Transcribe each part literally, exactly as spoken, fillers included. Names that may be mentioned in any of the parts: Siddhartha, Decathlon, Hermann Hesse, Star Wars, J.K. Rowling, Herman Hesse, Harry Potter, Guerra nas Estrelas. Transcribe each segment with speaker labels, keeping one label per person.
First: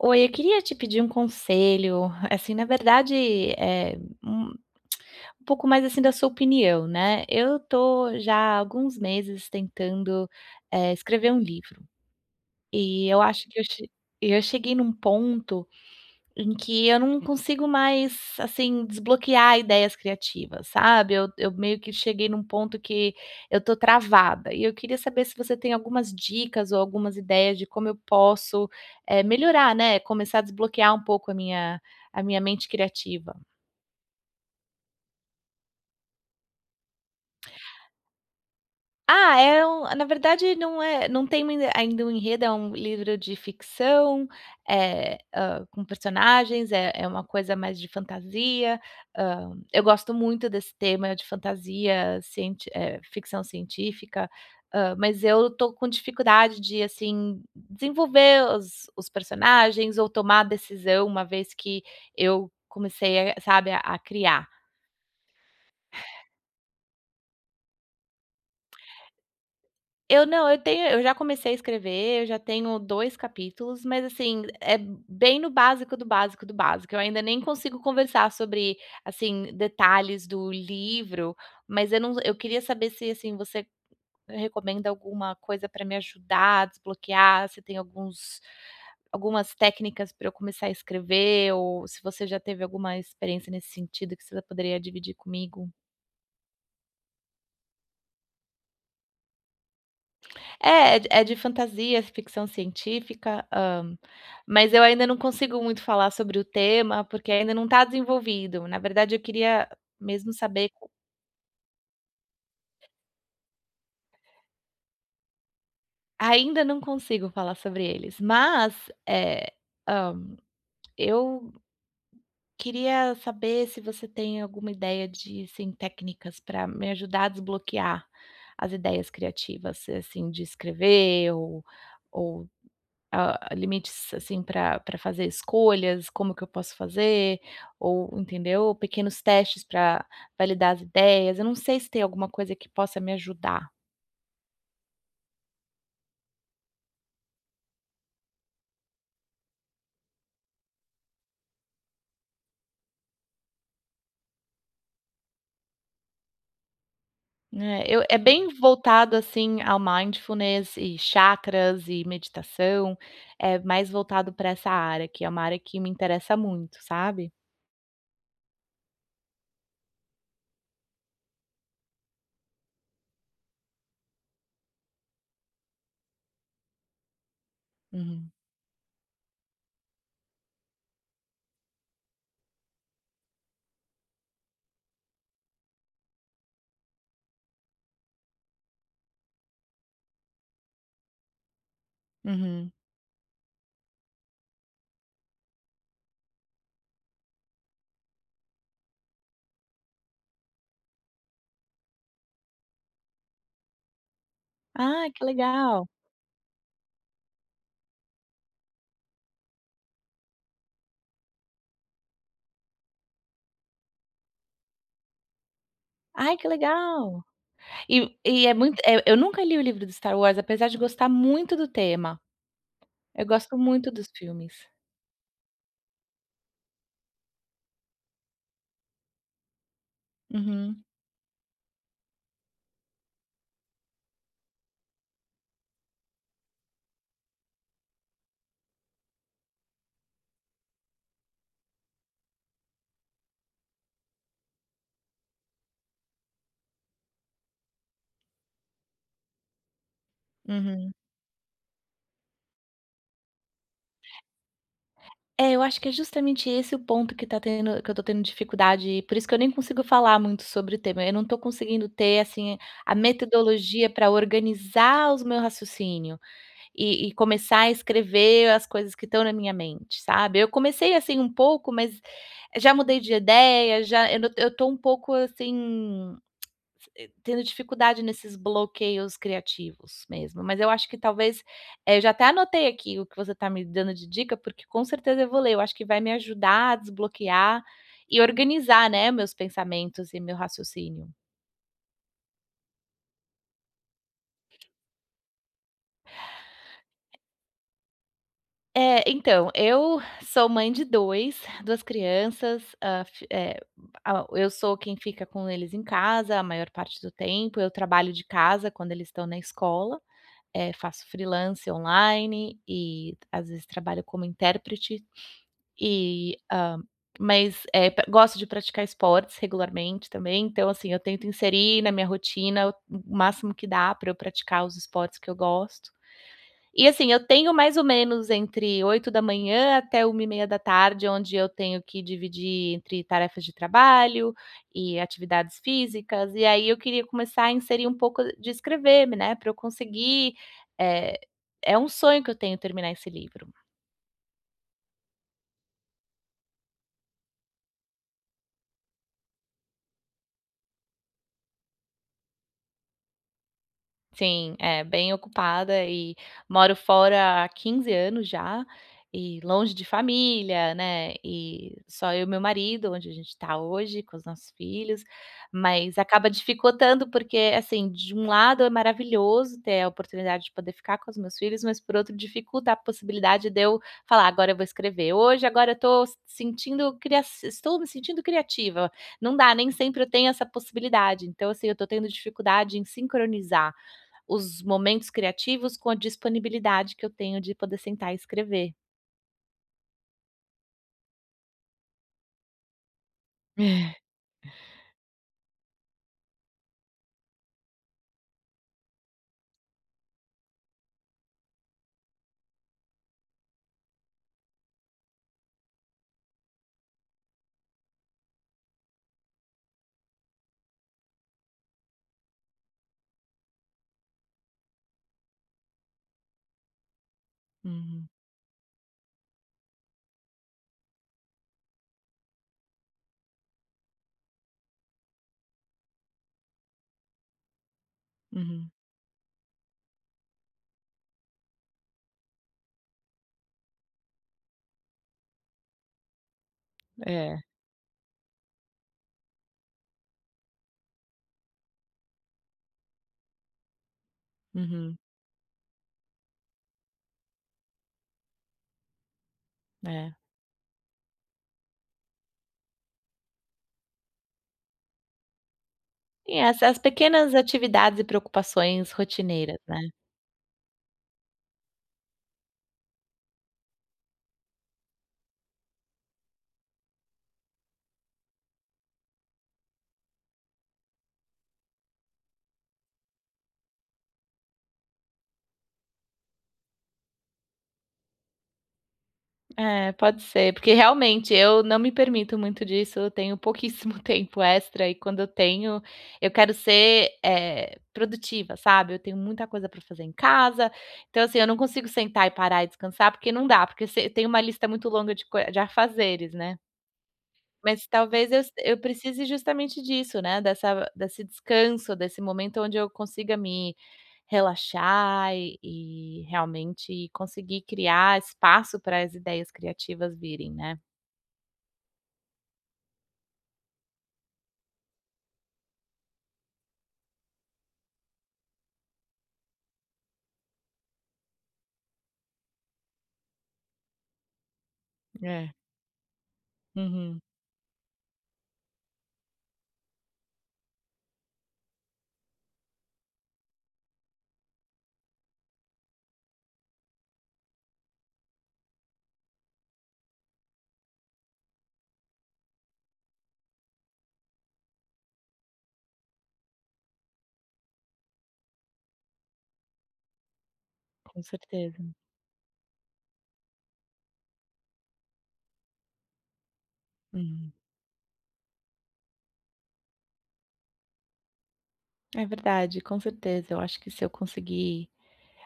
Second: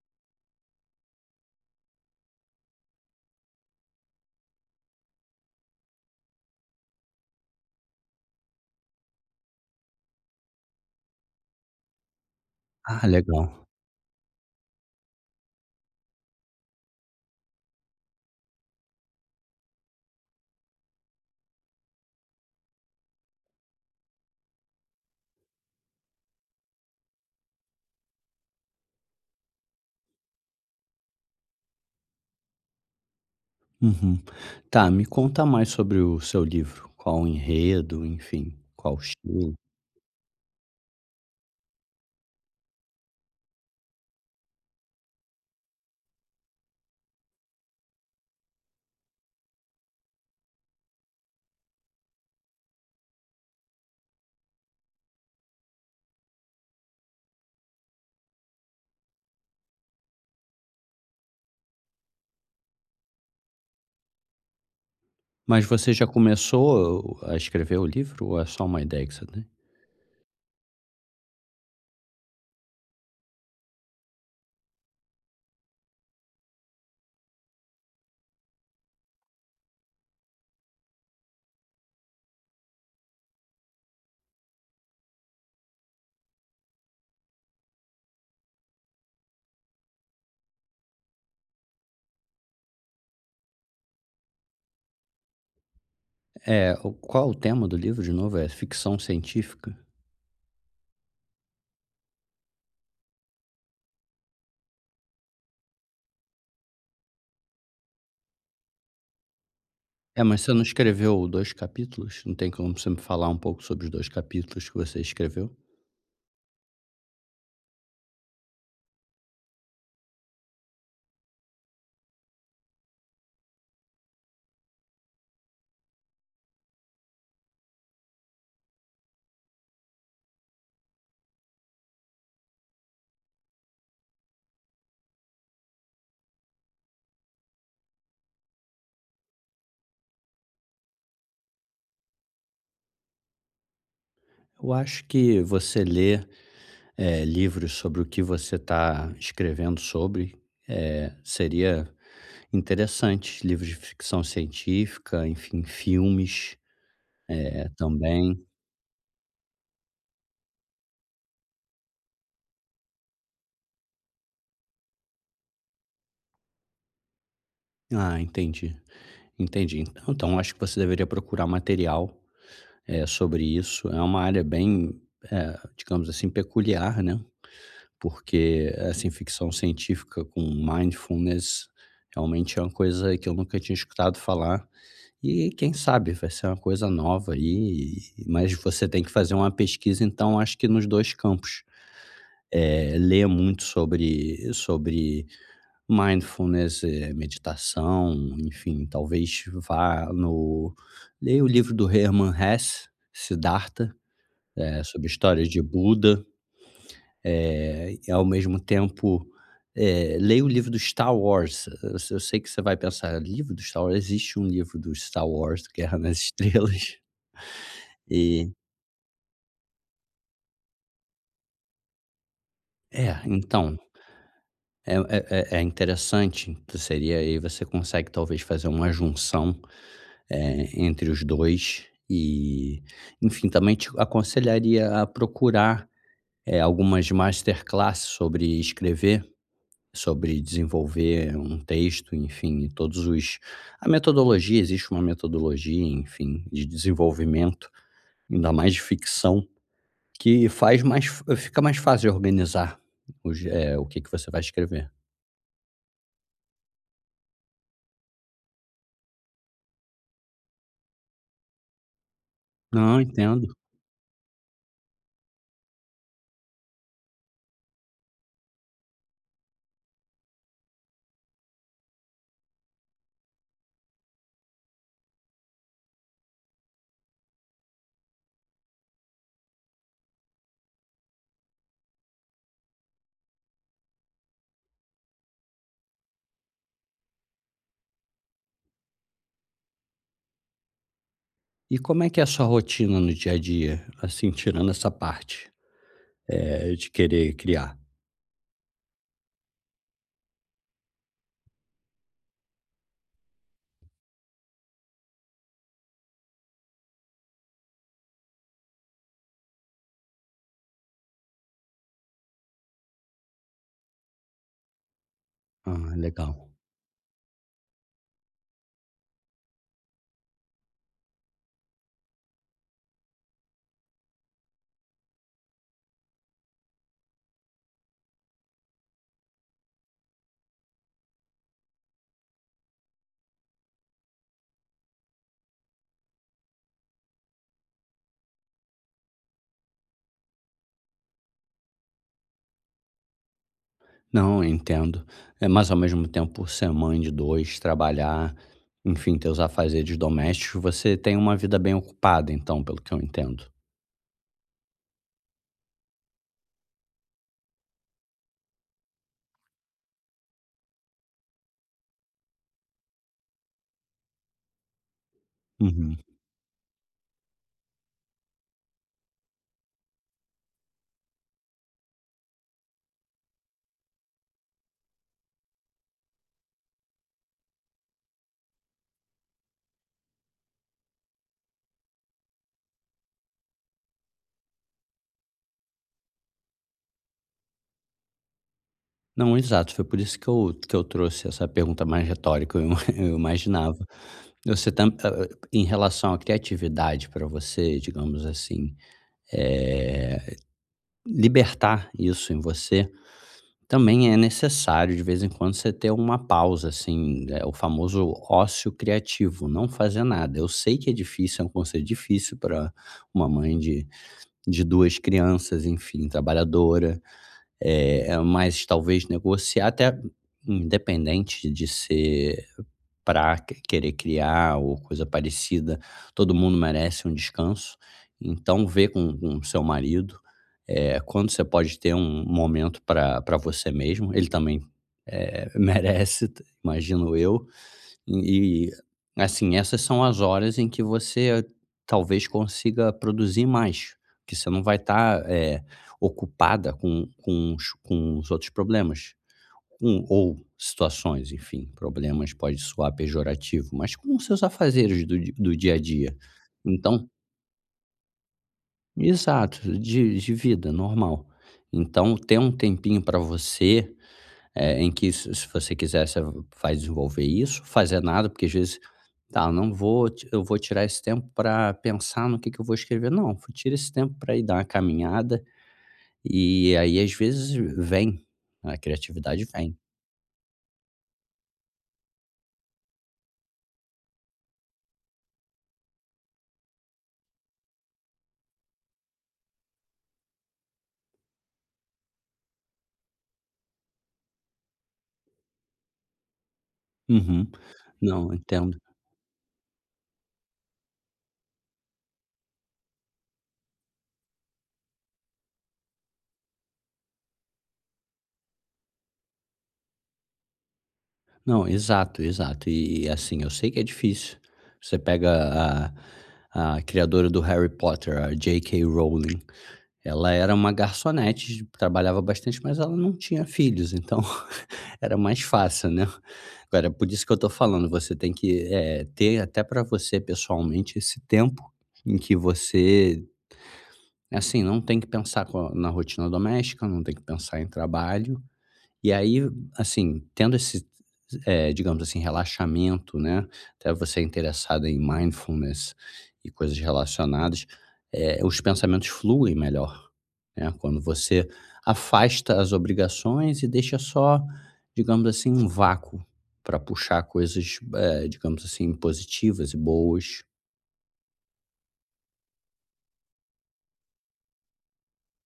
Speaker 1: Oi, eu queria te pedir um conselho, assim, na verdade, eh, um um pouco mais, assim, da sua opinião, né. Eu tô já há alguns meses tentando, eh, escrever um livro,
Speaker 2: Ah,
Speaker 1: e eu acho que eu
Speaker 2: legal.
Speaker 1: che eu cheguei num ponto em que eu não consigo mais, assim, desbloquear ideias criativas, sabe. Eu eu meio que cheguei num ponto que eu tô travada, e eu queria saber se você tem algumas dicas ou algumas ideias de como eu posso, eh, melhorar, né, começar a desbloquear um pouco a minha a minha mente criativa.
Speaker 2: Uhum. Tá, me conta mais sobre o seu livro. Qual o enredo, enfim, qual o
Speaker 1: Ah,
Speaker 2: estilo?
Speaker 1: é um na verdade não é não tem mui ainda um enredo, é um livro de ficção, é hã, com personagens, é é uma coisa mais de fantasia, hã, eu gosto muito desse tema de fantasia, cienti eh, ficção científica, hã, mas eu tô com dificuldade de, assim, desenvolver os os personagens ou tomar decisão, uma vez que eu comecei, eh, sabe, a a criar.
Speaker 2: Mas você já começou a escrever o livro ou é só uma ideia que você tem?
Speaker 1: Eu não, eu tenho eu já comecei a escrever, eu já tenho dois capítulos, mas assim, é bem no básico do básico do básico. Eu ainda nem consigo conversar sobre, assim, detalhes do livro, mas eu não eu queria saber se, assim, você recomenda alguma coisa para me ajudar a desbloquear, se tem alguns algumas técnicas para eu começar a escrever ou se você já teve alguma experiência nesse sentido que você poderia dividir comigo.
Speaker 2: É, o- qual o tema do livro, de novo? É ficção científica?
Speaker 1: É, é de é de fantasia, ficção científica, hã, mas eu ainda não consigo muito falar sobre o tema, porque ainda não tá desenvolvido. Na verdade, eu queria
Speaker 2: É,
Speaker 1: mesmo
Speaker 2: mas você não
Speaker 1: saber co
Speaker 2: escreveu dois capítulos? Não tem como você me falar um pouco sobre os dois capítulos que você escreveu?
Speaker 1: ainda não consigo falar sobre eles, mas, eh, hã, eu queria saber se você tem alguma ideia de, assim, técnicas pra me ajudar a desbloquear as ideias criativas, assim, de escrever ou ou Ah, limites, assim, para para fazer escolhas, como que eu posso fazer, ou entendeu? Pequenos testes para validar as ideias, eu não sei se tem alguma coisa que possa me ajudar,
Speaker 2: Eu acho que você ler é, livros sobre o que você está escrevendo sobre é, seria interessantes, livros de ficção científica, enfim, filmes, eh,
Speaker 1: né, eu é
Speaker 2: também.
Speaker 1: bem voltado, assim, ao mindfulness e chakras e meditação, é mais voltado para essa área, que é uma área que me interessa muito, sabe?
Speaker 2: Ah, entendi, entendi. Então então acho que você deveria procurar material, eh, sobre isso. É uma área bem, eh, digamos assim, peculiar, né,
Speaker 1: Uhum,
Speaker 2: porque, assim, ficção científica com mindfulness realmente é uma coisa que eu nunca tinha escutado falar e quem sabe vai ser uma coisa nova aí, mas você tem que fazer uma pesquisa, então, acho que nos dois campos.
Speaker 1: uhum.
Speaker 2: Eh, ler muito sobre sobre mindfulness, eh, meditação, enfim, talvez vá no leia o livro do Hermann Hesse, Siddhartha, eh, sobre
Speaker 1: Ai, que
Speaker 2: histórias de
Speaker 1: legal.
Speaker 2: Buda, eh, e ao mesmo tempo, eh, leia o livro do Star Wars. Eu eu sei que você vai pensar: "Livro do Star Wars?" Existe um livro do Star Wars, Guerra nas
Speaker 1: Ai, que
Speaker 2: Estrelas,
Speaker 1: legal. E e
Speaker 2: e
Speaker 1: é muito eh, eu nunca li o livro do Star Wars, apesar de gostar muito do tema.
Speaker 2: é,
Speaker 1: Eu gosto
Speaker 2: então,
Speaker 1: muito dos filmes.
Speaker 2: é é é é interessante, seria aí você consegue talvez fazer uma junção eh,
Speaker 1: Uhum,
Speaker 2: entre os dois. E, enfim, também te aconselharia a procurar, eh, algumas masterclasses sobre escrever, sobre desenvolver um texto, enfim, todos os a metodologia, existe uma metodologia, enfim, de desenvolvimento, ainda mais de ficção, que faz
Speaker 1: uhum.
Speaker 2: mais fica mais fácil organizar os eh, o que que você vai escrever.
Speaker 1: É, eu acho que é justamente esse o ponto que tá tendo que eu tô tendo dificuldade, por isso que eu nem consigo falar muito sobre o tema. Eu não tô conseguindo ter, assim, a
Speaker 2: Não, entendo.
Speaker 1: metodologia para organizar os meu raciocínio e e começar a escrever as coisas que estão na minha mente, sabe. Eu comecei, assim, um pouco, mas já mudei de ideia, já eu não eu tô um pouco, assim eh, tendo dificuldade nesses bloqueios criativos mesmo, mas eu acho que talvez, eh, eu já até anotei aqui o que você está me dando de dica, porque com certeza eu vou ler, eu acho que vai me ajudar a desbloquear e organizar, né, meus pensamentos e meu raciocínio.
Speaker 2: E como é que é a sua rotina no dia a dia, assim, tirando essa parte, eh, de querer criar?
Speaker 1: É, então, eu sou mãe de dois, duas crianças, hã, fi eh, a eu sou quem fica com eles em casa a maior parte do tempo, eu trabalho de casa quando eles estão na escola. Eh, faço freelance online e às vezes trabalho como intérprete
Speaker 2: Ah, legal.
Speaker 1: e, hã, mas, eh, pra gosto de praticar esportes regularmente também, então, assim, eu tento inserir na minha rotina o o máximo que dá para eu praticar os esportes que eu gosto. E assim, eu tenho mais ou menos entre oito da manhã até uma e meia da tarde onde eu tenho que dividir entre tarefas de trabalho e atividades físicas, e aí eu queria começar a inserir um pouco de escrever, né, para eu conseguir, eh, é um sonho que eu tenho terminar esse livro.
Speaker 2: Não, entendo. É, mas ao mesmo tempo, ser mãe de dois trabalhar, enfim, ter os afazeres domésticos, você tem uma vida bem ocupada, então, pelo que eu entendo.
Speaker 1: Sim, é, bem ocupada e moro fora há quinze anos já, e longe de família, né, e só eu e meu marido, onde a gente está hoje, com os nossos filhos, mas
Speaker 2: Uhum.
Speaker 1: acaba dificultando, porque, assim, de um lado é maravilhoso ter a oportunidade de poder ficar com os meus filhos, mas por outro dificulta a possibilidade de eu falar: "Agora eu vou escrever. Hoje, agora eu estou sentindo cria estou me sentindo criativa". Não dá, nem sempre eu tenho essa possibilidade, então, assim, eu estou tendo dificuldade em sincronizar os momentos criativos com a disponibilidade que eu tenho de poder sentar e escrever.
Speaker 2: Não, exato. Foi por isso que eu, que eu trouxe essa pergunta mais retórica, eu, ima- eu imaginava.
Speaker 1: É.
Speaker 2: Você tam, ah, ah, em relação à criatividade para você, digamos assim, eh, libertar isso em você. Também é necessário de vez em quando você ter uma pausa, assim, é o famoso ócio criativo, não fazer nada. Eu sei que é difícil, é um conceito difícil para uma mãe de de duas crianças, enfim, trabalhadora,
Speaker 1: Uhum,
Speaker 2: é mas talvez negociar até independente de ser pra querer criar ou coisa parecida, todo mundo merece um descanso. Então
Speaker 1: uhum.
Speaker 2: vê com com o seu marido, eh, quando você pode ter um momento para pra você mesmo, ele também eh, merece, t- imagino
Speaker 1: É,
Speaker 2: eu. E, assim, essas são as horas em que você talvez consiga produzir mais, que você não vai
Speaker 1: uhum,
Speaker 2: estar ocupada com, com, os, com os outros problemas. Com-
Speaker 1: é.
Speaker 2: ou situações, enfim, problemas pode soar pejorativo, mas com os seus afazeres do, di- do dia a dia.
Speaker 1: E as as
Speaker 2: Então,
Speaker 1: pequenas atividades e preocupações rotineiras,
Speaker 2: exato,
Speaker 1: né.
Speaker 2: de, de vida normal. Então, ter um tempinho para você eh, em que se se você quiser, você vai desenvolver isso, fazer nada, porque às vezes, tá, não vou, ti- eu vou tirar esse tempo para pensar no que, que eu vou escrever. Não, tira esse tempo para ir dar uma caminhada e aí às vezes vem, a criatividade vem.
Speaker 1: É, pode ser, porque realmente eu não me permito muito disso, eu tenho pouquíssimo tempo extra e quando eu tenho, eu quero ser, eh, produtiva, sabe. Eu tenho muita coisa para fazer em casa, então assim, eu não consigo sentar e parar e descansar, porque não dá, porque se tem uma lista muito longa de coi de afazeres, né.
Speaker 2: Uhum.
Speaker 1: Mas talvez
Speaker 2: Não,
Speaker 1: eu eu
Speaker 2: entendo.
Speaker 1: precise justamente disso, né, dessa desse descanso, desse momento onde eu consiga me relaxar e e realmente conseguir criar espaço para as ideias criativas virem, né.
Speaker 2: Não, exato, exato. E assim, eu sei que é difícil. Você pega a, a criadora do Harry Potter, a J K. Rowling. Ela era uma garçonete, trabalhava bastante, mas ela não tinha filhos, então era mais
Speaker 1: É.
Speaker 2: fácil, né. Agora, por
Speaker 1: Uhum.
Speaker 2: isso que eu tô falando, você tem que, eh, ter até pra você pessoalmente esse tempo em que você, assim, não tem que pensar co na rotina doméstica, não tem que pensar em trabalho, e aí, assim, tendo esse, eh, digamos assim, relaxamento, né, até você é interessado em mindfulness e coisas relacionadas, eh, os pensamentos fluem melhor, né, quando
Speaker 1: Com
Speaker 2: você
Speaker 1: certeza.
Speaker 2: afasta as obrigações e deixa só, digamos assim, um vácuo para puxar
Speaker 1: Uhum.
Speaker 2: coisas, eh, digamos assim, positivas e boas.
Speaker 1: É verdade, com certeza. Eu acho que se eu conseguir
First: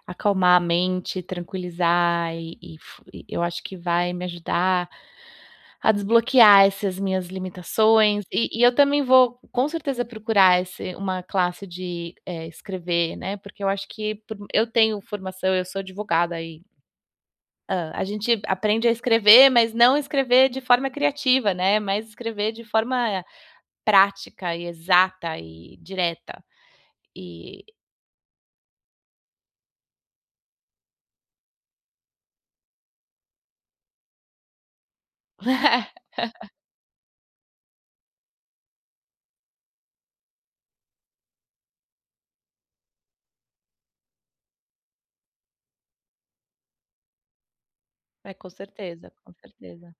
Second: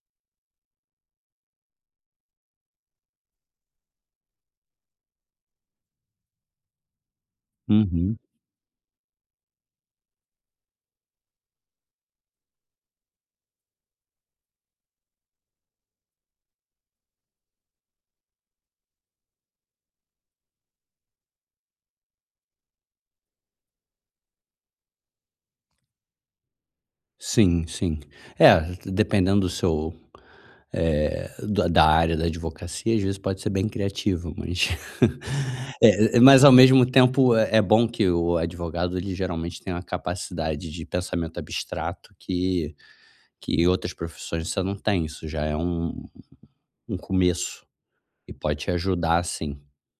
Speaker 1: acalmar a mente, tranquilizar e e fu e eu acho que vai me ajudar a desbloquear essas minhas
Speaker 2: Uhum.
Speaker 1: limitações, e e eu também vou com certeza procurar esse uma classe de, eh, escrever, né, porque eu acho que por eu tenho formação, eu sou advogada e, hã, a gente aprende a escrever, mas não escrever de forma criativa, né, mas escrever de forma prática e exata e direta. E
Speaker 2: Sim, sim. É, dependendo do seu, eh, da da área da advocacia, às vezes pode ser bem criativo, mas eh, mas ao mesmo tempo é é bom que o advogado ele geralmente tem uma capacidade de pensamento abstrato que que outras profissões você não tem, isso já é um um começo
Speaker 1: é,
Speaker 2: e
Speaker 1: com
Speaker 2: pode te
Speaker 1: certeza,
Speaker 2: ajudar
Speaker 1: com
Speaker 2: sim.
Speaker 1: certeza.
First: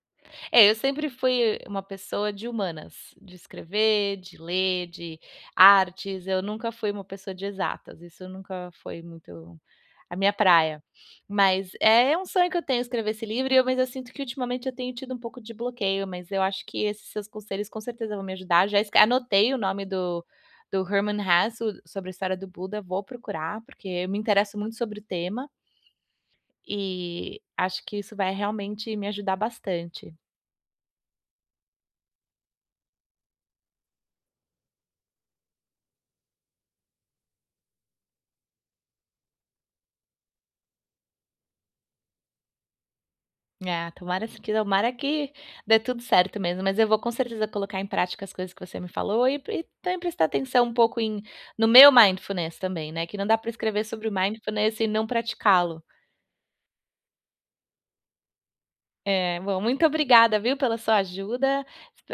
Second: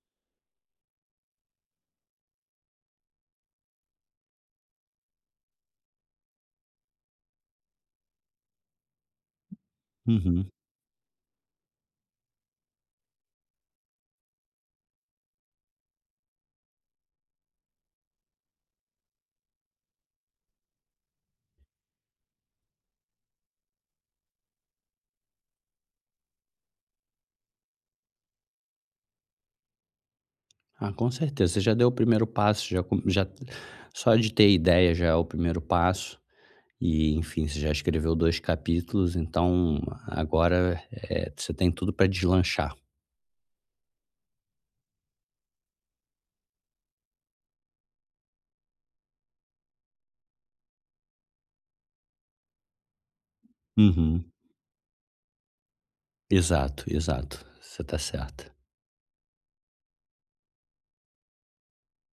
Speaker 1: É, eu sempre fui uma pessoa de humanas, de escrever, de ler, de artes, eu nunca fui uma pessoa de exatas, isso nunca foi muito a minha
Speaker 2: Uhum.
Speaker 1: praia. Mas é um sonho que eu tenho escrever esse livro, e eu mas eu sinto que ultimamente eu tenho tido um pouco de bloqueio, mas eu acho que esses seus conselhos com certeza vão me ajudar. Já escre Anotei o nome do do Herman Hesse, o sobre a história do Buda, vou procurar, porque eu me interesso muito sobre o tema, e acho que isso vai realmente me ajudar bastante.
Speaker 2: Ah, com certeza, você já deu o primeiro passo, já com já só de ter ideia já é o primeiro passo. E, enfim, você já escreveu dois capítulos, então agora, eh, você tem tudo para deslanchar.
Speaker 1: Ah, tomara se que tomara que dê tudo certo mesmo, mas eu vou com certeza colocar em prática as coisas que você me falou e e também prestar atenção um pouco em no meu mindfulness também, né, que não dá para escrever sobre o
Speaker 2: Uhum.
Speaker 1: mindfulness e não praticá-lo.
Speaker 2: Exato, exato. Você tá certa.
Speaker 1: É, bom, muito obrigada, viu, pela sua ajuda.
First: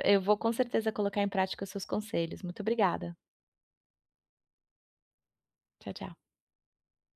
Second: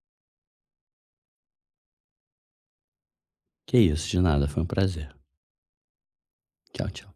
Speaker 1: Eu vou com certeza colocar em prática os seus conselhos. Muito obrigada.
Speaker 2: Que isso, de nada, foi um prazer.
Speaker 1: Tchau, tchau.
Speaker 2: Tchau, tchau.